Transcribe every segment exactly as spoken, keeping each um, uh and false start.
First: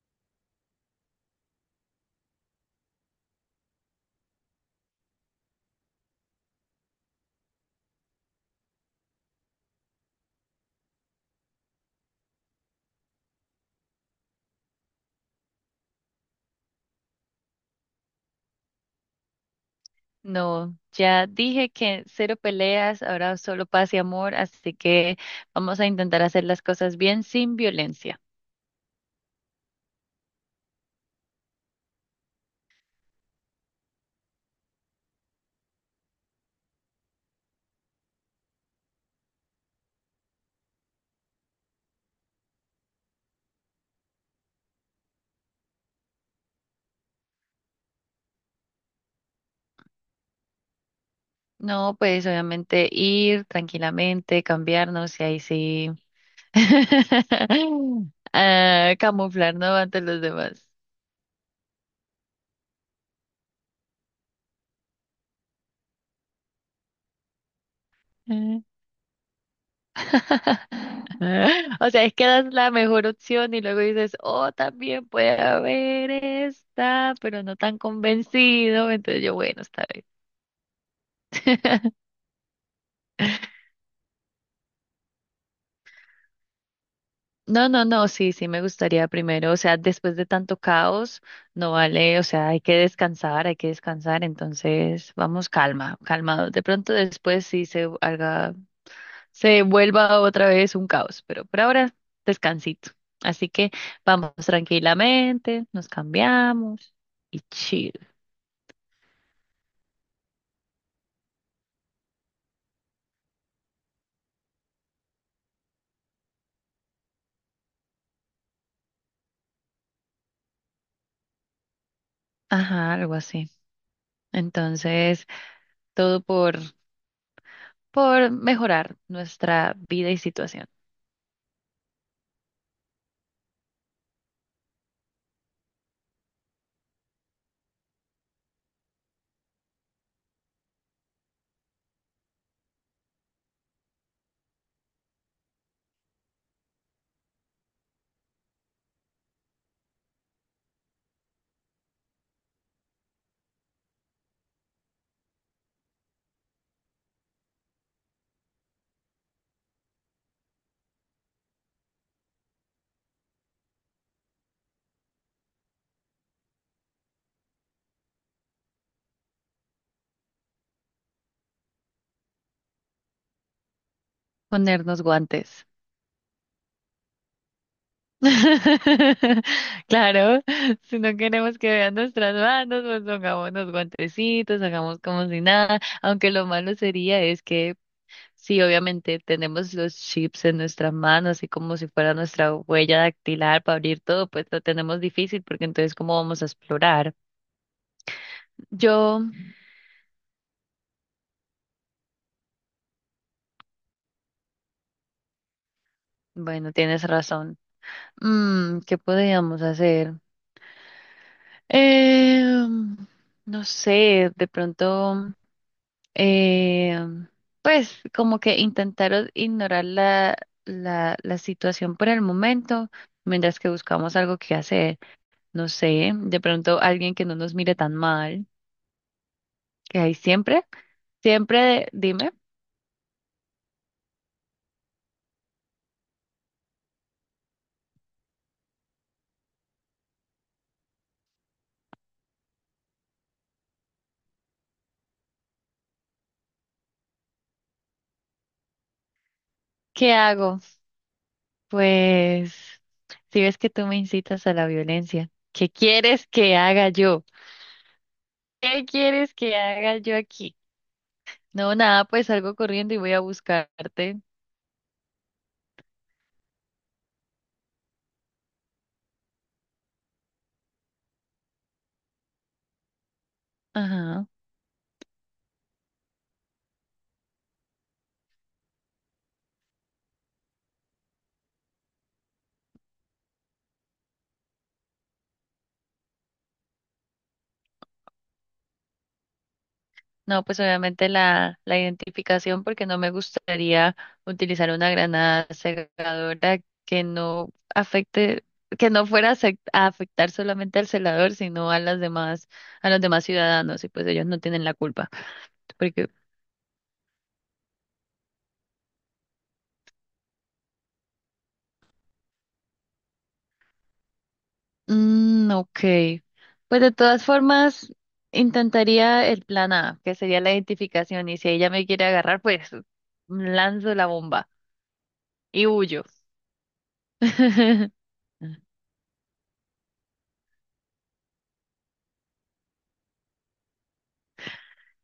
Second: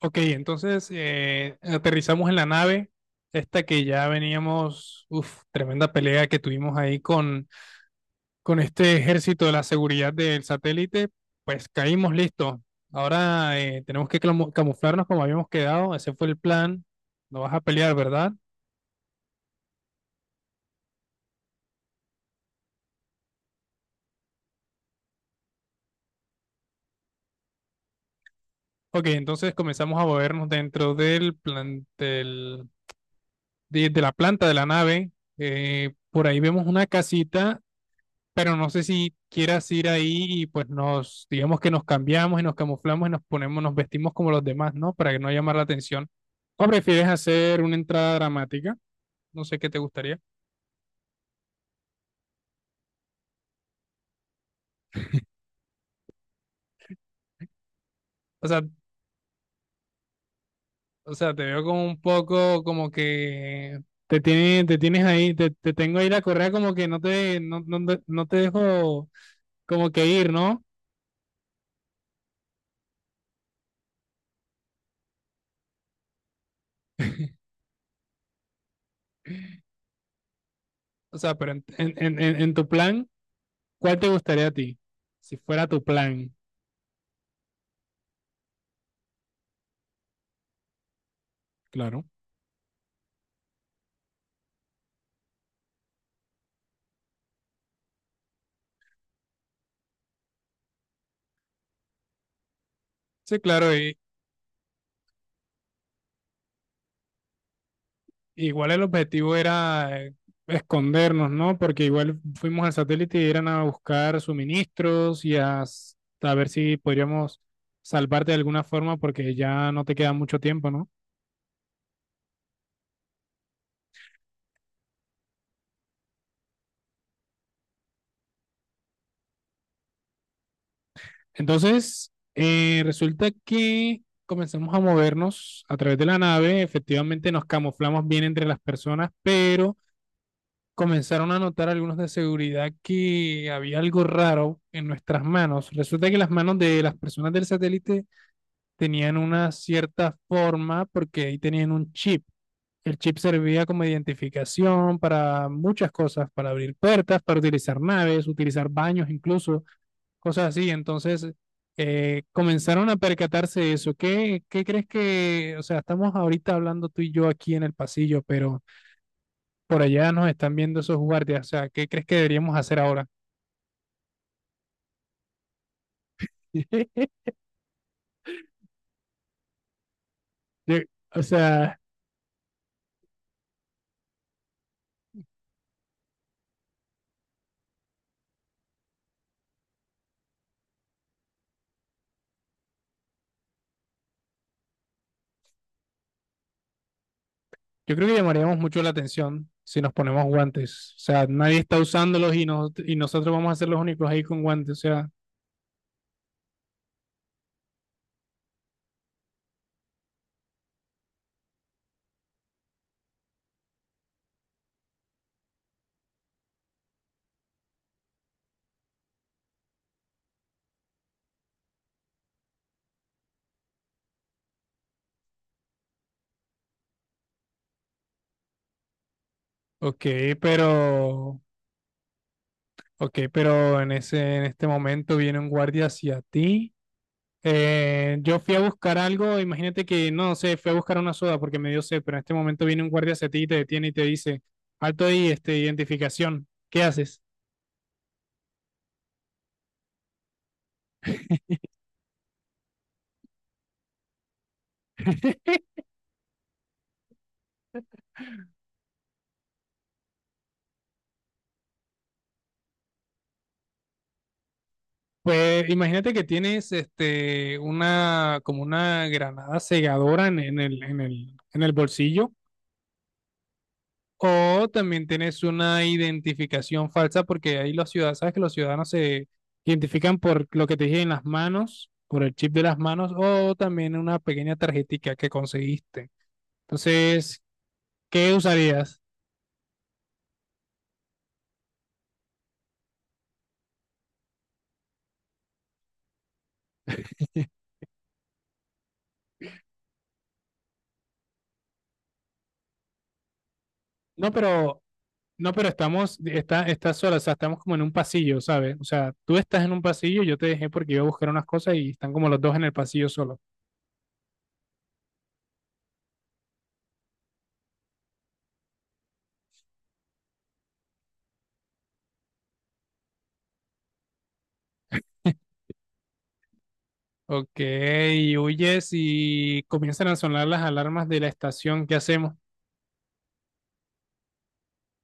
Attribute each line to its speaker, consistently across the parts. Speaker 1: Ok, entonces eh, aterrizamos en la nave, esta que ya veníamos, uff, tremenda pelea que tuvimos ahí con, con este ejército de la seguridad del satélite, pues caímos listos. Ahora eh, tenemos que clamu- camuflarnos como habíamos quedado, ese fue el plan, no vas a pelear, ¿verdad?
Speaker 2: No, ya dije que cero peleas, ahora solo paz y amor, así que vamos a intentar hacer las cosas bien sin violencia.
Speaker 1: Ok, entonces comenzamos a movernos dentro del plan, del- de, de la planta de la nave, eh, por ahí vemos una casita pero no sé si quieras ir ahí y pues nos, digamos que nos cambiamos y nos camuflamos y nos ponemos, nos vestimos como los demás, ¿no? Para que no llamar la atención. ¿O prefieres hacer una entrada dramática? No sé qué te gustaría.
Speaker 2: No, pues obviamente ir tranquilamente, cambiarnos y ahí sí
Speaker 1: O sea,
Speaker 2: ah, camuflarnos ante los demás.
Speaker 1: o sea, te veo como un poco como que te tiene, te tienes ahí, te, te tengo ahí la correa como que no te, no, no, te- no te dejo como que ir, ¿no?
Speaker 2: O sea, es que das la mejor opción y luego dices, oh, también puede haber esta, pero no tan convencido. Entonces yo, bueno, está bien.
Speaker 1: O sea, pero en, en, en, en en tu plan, ¿cuál te gustaría a ti? Si fuera tu plan,
Speaker 2: No, no, no, sí, sí me gustaría primero, o sea, después de tanto caos, no
Speaker 1: claro.
Speaker 2: vale, o sea, hay que descansar, hay que descansar, entonces vamos calma, calmados. De pronto después sí se haga, se vuelva otra vez un caos, pero por ahora descansito.
Speaker 1: Sí,
Speaker 2: Así que
Speaker 1: claro, y,
Speaker 2: vamos tranquilamente, nos cambiamos y chill.
Speaker 1: igual el objetivo era eh, escondernos, ¿no? Porque igual fuimos al satélite y eran a buscar suministros y a, s- a ver si podríamos salvarte de alguna forma porque ya no te queda mucho tiempo, ¿no?
Speaker 2: Ajá, algo así. Entonces, todo por, por mejorar nuestra vida y situación.
Speaker 1: Entonces, eh, resulta que comenzamos a movernos a través de la nave, efectivamente nos camuflamos bien entre las personas, pero comenzaron a notar algunos de seguridad que había algo raro en nuestras manos. Resulta que las manos de las personas del satélite tenían una cierta forma porque ahí tenían un chip. El chip servía como identificación para muchas cosas, para abrir puertas, para utilizar naves, utilizar baños incluso, cosas así. Entonces, eh, comenzaron a percatarse de eso. ¿Qué, qué crees que, o sea, estamos ahorita hablando tú y yo aquí en el pasillo, pero por allá nos están viendo esos guardias. O sea, ¿qué crees que deberíamos hacer ahora?
Speaker 2: Ponernos guantes. Claro, si no
Speaker 1: O
Speaker 2: queremos que
Speaker 1: sea,
Speaker 2: vean nuestras manos, pues pongamos los guantecitos, hagamos como si nada, aunque lo malo sería es que sí, obviamente tenemos los chips en nuestras manos, así como si fuera nuestra huella dactilar para abrir todo, pues lo tenemos difícil porque entonces ¿cómo vamos a explorar?
Speaker 1: yo creo que llamaríamos mucho la
Speaker 2: Yo,
Speaker 1: atención si nos ponemos guantes. O sea, nadie está usándolos y, nos- y nosotros vamos a ser los únicos ahí con guantes. O sea,
Speaker 2: bueno, tienes razón. Mm, ¿qué podríamos hacer? Eh, no sé, de pronto... eh, pues como que intentaron ignorar la, la, la situación por el momento, mientras que buscamos algo que hacer. No sé, de pronto alguien que no nos mire tan mal, que
Speaker 1: ok,
Speaker 2: hay siempre,
Speaker 1: pero,
Speaker 2: siempre de- dime,
Speaker 1: ok, pero en ese, en este momento viene un guardia hacia ti. Eh, yo fui a buscar algo, imagínate que, no sé, fui a buscar una soda porque me dio sed, pero en este momento viene un guardia hacia ti y te detiene y te dice, alto ahí, este, identificación, ¿qué haces?
Speaker 2: ¿qué hago? Pues si ves que tú me incitas a la violencia, ¿qué quieres que haga yo? ¿Qué quieres que haga yo aquí? No, nada, pues salgo corriendo y voy a buscarte.
Speaker 1: Pues imagínate que tienes este una como una granada segadora en, en el, en el, en el bolsillo
Speaker 2: Ajá.
Speaker 1: o también tienes una identificación falsa porque ahí los ciudadanos, sabes que los ciudadanos se identifican por lo que te dije en las manos, por el chip de las manos o también una pequeña tarjetica que conseguiste. Entonces, ¿qué usarías?
Speaker 2: No, pues obviamente la, la identificación, porque no me gustaría utilizar una granada cegadora que no afecte, que no fuera a sec- a afectar solamente al celador, sino a las demás, a los demás ciudadanos, y pues ellos
Speaker 1: No,
Speaker 2: no tienen la
Speaker 1: pero
Speaker 2: culpa.
Speaker 1: no, pero
Speaker 2: Porque,
Speaker 1: estamos, está, está sola, o sea, estamos como en un pasillo, ¿sabes? O sea, tú estás en un pasillo, yo te dejé porque iba a buscar unas cosas y están como los dos en el pasillo solo.
Speaker 2: mm, ok. Pues de todas formas, intentaría el plan A, que sería la identificación, y si ella me quiere agarrar, pues lanzo la bomba y huyo.
Speaker 1: Ok, huyes y comienzan a sonar las alarmas de la estación. ¿Qué hacemos?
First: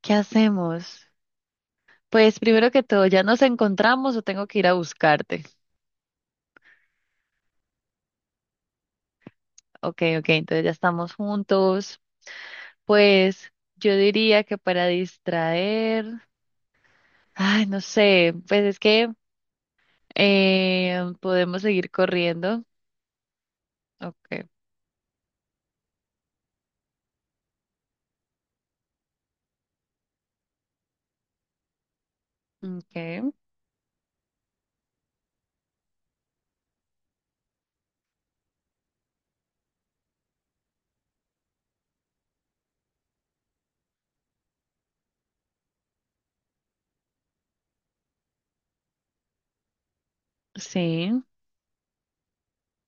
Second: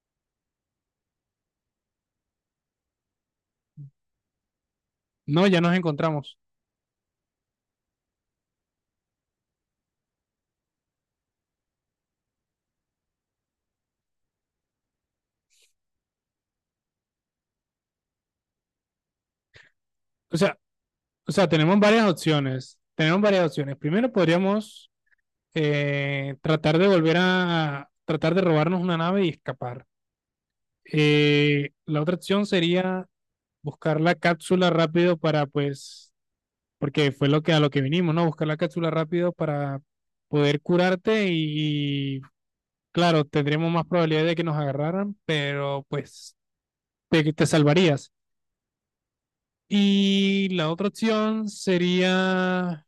Speaker 2: ¿Qué hacemos? Pues primero que todo, ¿ya nos encontramos o tengo que ir a buscarte?
Speaker 1: No, ya nos encontramos.
Speaker 2: Ok, ok, entonces ya estamos juntos. Pues yo diría que para distraer, ay, no sé, pues es que
Speaker 1: O sea,
Speaker 2: eh,
Speaker 1: o sea,
Speaker 2: podemos
Speaker 1: tenemos
Speaker 2: seguir
Speaker 1: varias
Speaker 2: corriendo.
Speaker 1: opciones. Tenemos varias opciones. Primero
Speaker 2: Ok,
Speaker 1: podríamos eh, tratar de volver a, tratar de robarnos una nave y escapar. Eh, la otra opción sería
Speaker 2: ok,
Speaker 1: buscar la cápsula rápido para pues porque fue lo que a lo que vinimos, ¿no? Buscar la cápsula rápido para poder curarte y, claro, tendremos más probabilidad de que nos agarraran, pero pues te, te salvarías. Y la otra
Speaker 2: sí.
Speaker 1: opción sería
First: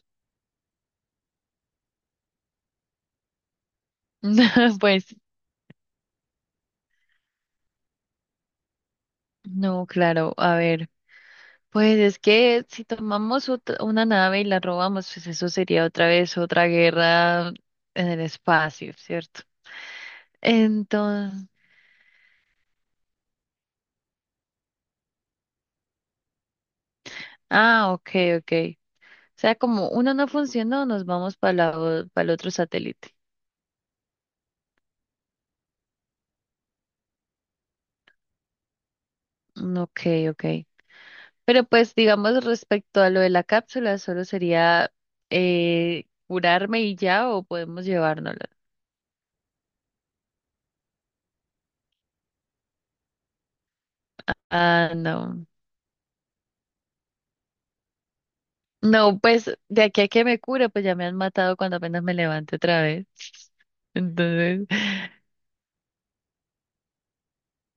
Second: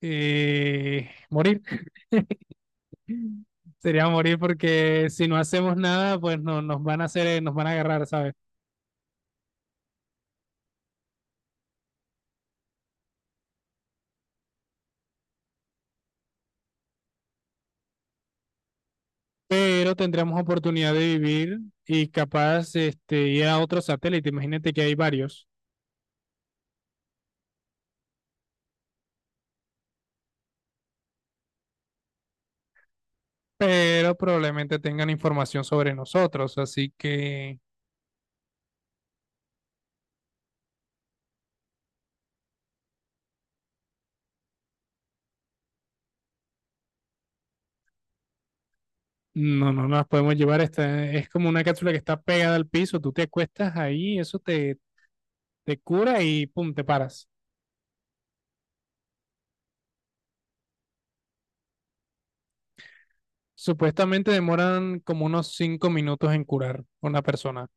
Speaker 1: eh, morir. Sería morir porque
Speaker 2: Pues
Speaker 1: si no hacemos nada, pues no, nos van a hacer, eh, nos van a agarrar, ¿sabes?
Speaker 2: no, claro, a ver. Pues es que si tomamos ot- una nave y la robamos, pues eso sería otra vez otra guerra en el espacio, ¿cierto?
Speaker 1: Pero tendremos oportunidad de
Speaker 2: Entonces...
Speaker 1: vivir y capaz este, ir a otro satélite. Imagínate que hay varios
Speaker 2: Ah, ok, ok. O sea, como uno no funcionó, nos vamos para el otro satélite.
Speaker 1: pero probablemente tengan información sobre nosotros, así que
Speaker 2: Mm, ok, ok. Pero pues, digamos, respecto a lo de la cápsula, solo sería eh, curarme y ya, o podemos llevárnosla.
Speaker 1: no, no nos podemos llevar. Esta, es como una cápsula que está pegada al piso, tú te acuestas ahí, eso te,
Speaker 2: Ah, no.
Speaker 1: te cura y pum, te paras.
Speaker 2: No, pues de aquí a que me cure, pues ya me han matado cuando apenas me levante otra vez.
Speaker 1: Supuestamente
Speaker 2: Entonces,
Speaker 1: demoran como unos cinco minutos en curar una persona.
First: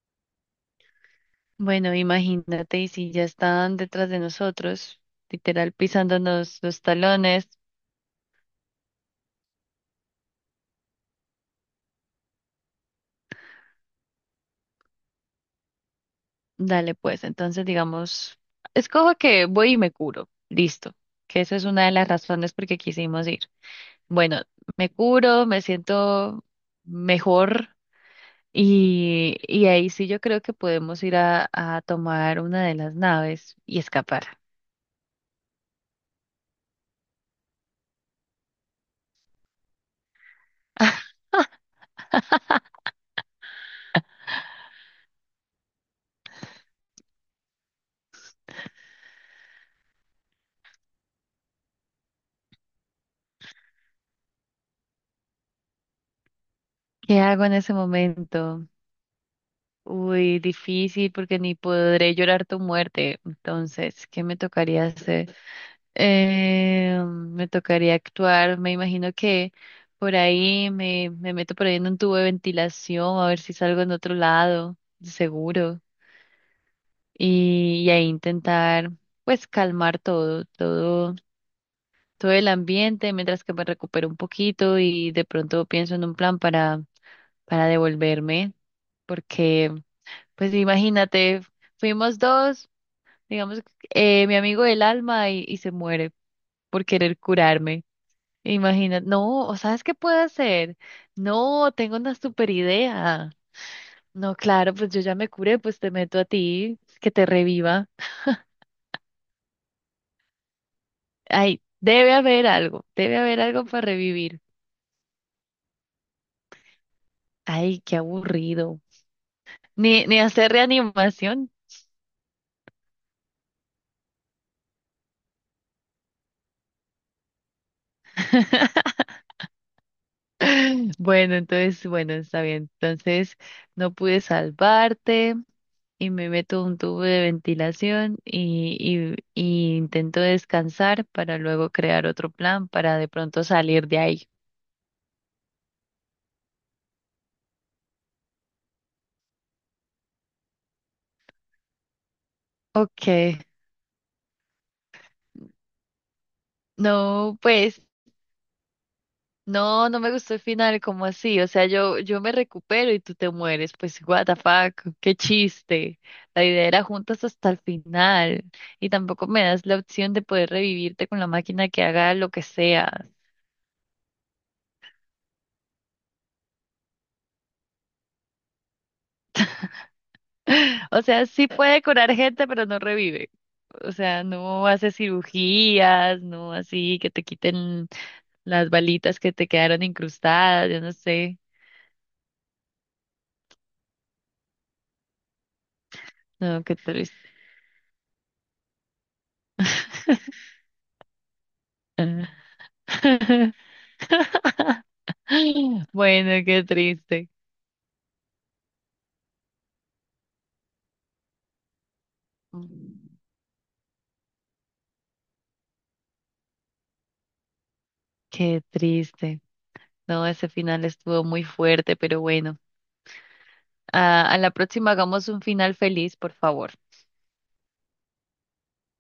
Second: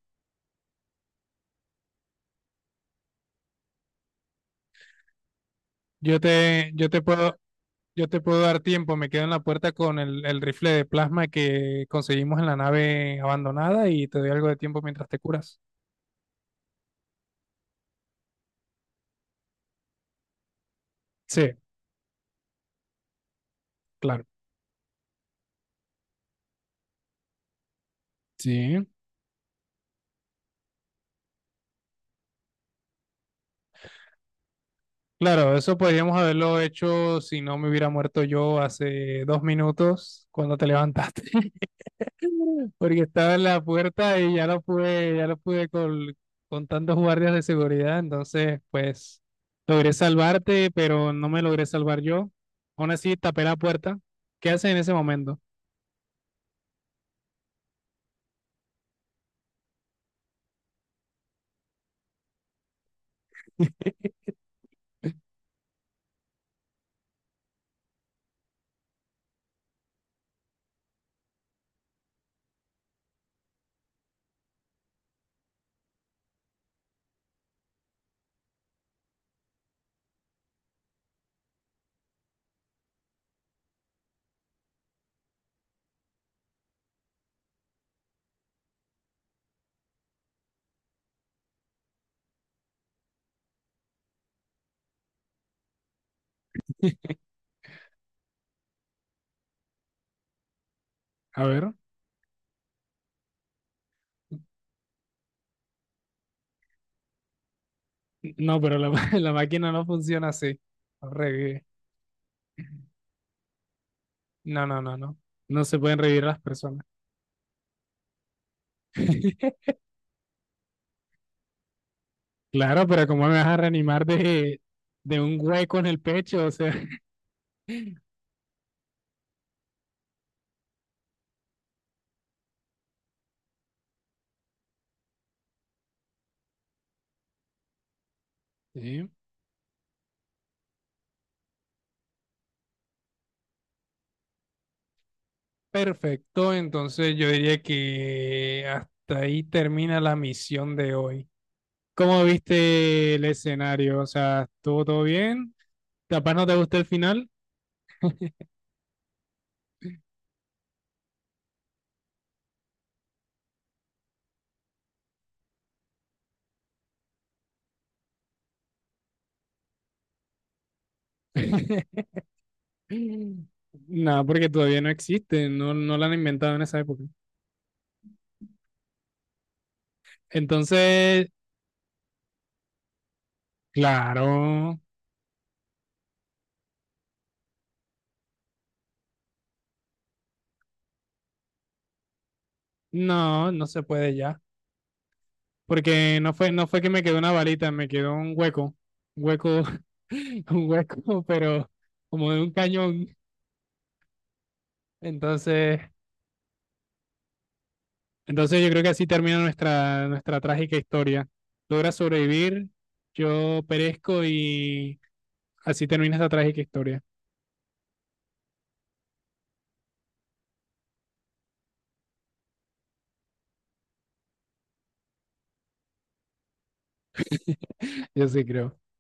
Speaker 2: bueno, imagínate, y si ya están detrás de nosotros, literal
Speaker 1: Yo
Speaker 2: pisándonos
Speaker 1: te,
Speaker 2: los
Speaker 1: yo te puedo,
Speaker 2: talones.
Speaker 1: yo te puedo dar tiempo, me quedo en la puerta con el, el rifle de plasma que conseguimos en la nave abandonada y te doy algo de tiempo mientras te curas.
Speaker 2: Dale, pues, entonces digamos, escojo que voy y me curo. Listo. Que
Speaker 1: Sí,
Speaker 2: esa es una de las razones por qué quisimos ir.
Speaker 1: claro.
Speaker 2: Bueno, me curo, me siento mejor
Speaker 1: Sí.
Speaker 2: y, y ahí sí yo creo que podemos ir a, a tomar una de las naves y escapar.
Speaker 1: Claro, eso podríamos haberlo hecho si no me hubiera muerto yo hace dos minutos cuando te levantaste, porque estaba en la puerta y ya lo pude, ya lo pude col- con, tantos guardias de seguridad, entonces pues logré salvarte, pero no me logré salvar yo. Aún así tapé la puerta. ¿Qué haces en ese momento?
Speaker 2: ¿Qué hago en ese momento? Uy, difícil porque ni podré llorar tu muerte. Entonces, ¿qué me tocaría hacer? Eh, me tocaría actuar, me imagino que por ahí me, me meto por ahí en un tubo de ventilación a ver si salgo en otro lado, seguro, y, y ahí intentar pues calmar todo, todo, todo el ambiente mientras que me recupero un poquito y de pronto pienso en un plan para, para devolverme, porque pues imagínate, fuimos dos, digamos, eh, mi amigo del alma y y se muere por querer curarme. Imagina, no, o sabes qué puedo hacer.
Speaker 1: A
Speaker 2: No,
Speaker 1: ver.
Speaker 2: tengo una super idea. No, claro, pues yo ya me curé, pues te meto a ti, que te reviva.
Speaker 1: No, pero la, ma- la máquina no funciona así. No
Speaker 2: Ay,
Speaker 1: revive.
Speaker 2: debe haber algo, debe haber algo para revivir.
Speaker 1: No, no, no, no. No se pueden revivir las personas.
Speaker 2: Ay, qué aburrido. Ni, ni hacer reanimación.
Speaker 1: Claro, pero ¿cómo me vas a reanimar de, de un hueco en el pecho? O sea,
Speaker 2: Bueno, entonces, bueno, está bien. Entonces, no pude salvarte y me meto un tubo de ventilación y,
Speaker 1: Sí.
Speaker 2: y, y intento descansar para luego crear otro plan para de pronto salir de ahí.
Speaker 1: Perfecto. Entonces yo diría que hasta ahí termina la misión de hoy. ¿Cómo viste el
Speaker 2: Okay.
Speaker 1: escenario? O sea, ¿estuvo todo bien? ¿Capaz no te gustó el final?
Speaker 2: No, pues, no, no me gustó el final, como así? O sea, yo, yo me recupero y tú te mueres. Pues, what the fuck, qué chiste. La idea era juntas hasta el final. Y tampoco me das la opción de poder revivirte con la máquina que haga lo que sea.
Speaker 1: Nada, porque todavía no existe, no, no la han inventado en esa época.
Speaker 2: O sea,
Speaker 1: Entonces,
Speaker 2: sí puede curar gente, pero no revive. O sea, no
Speaker 1: claro,
Speaker 2: hace cirugías, no así que te quiten las balitas que te quedaron incrustadas, yo no sé.
Speaker 1: no, no se puede ya. Porque no fue,
Speaker 2: No,
Speaker 1: no
Speaker 2: qué
Speaker 1: fue que me
Speaker 2: triste.
Speaker 1: quedó una balita, me quedó un hueco, un hueco, un hueco, pero como de un cañón. Entonces,
Speaker 2: Bueno, qué triste.
Speaker 1: entonces yo creo que así termina nuestra, nuestra trágica historia. Logra sobrevivir, yo perezco y así termina esta trágica historia.
Speaker 2: Qué triste. No, ese final estuvo muy fuerte, pero bueno. A, a la próxima hagamos un final feliz, por favor.
Speaker 1: Yo sí creo.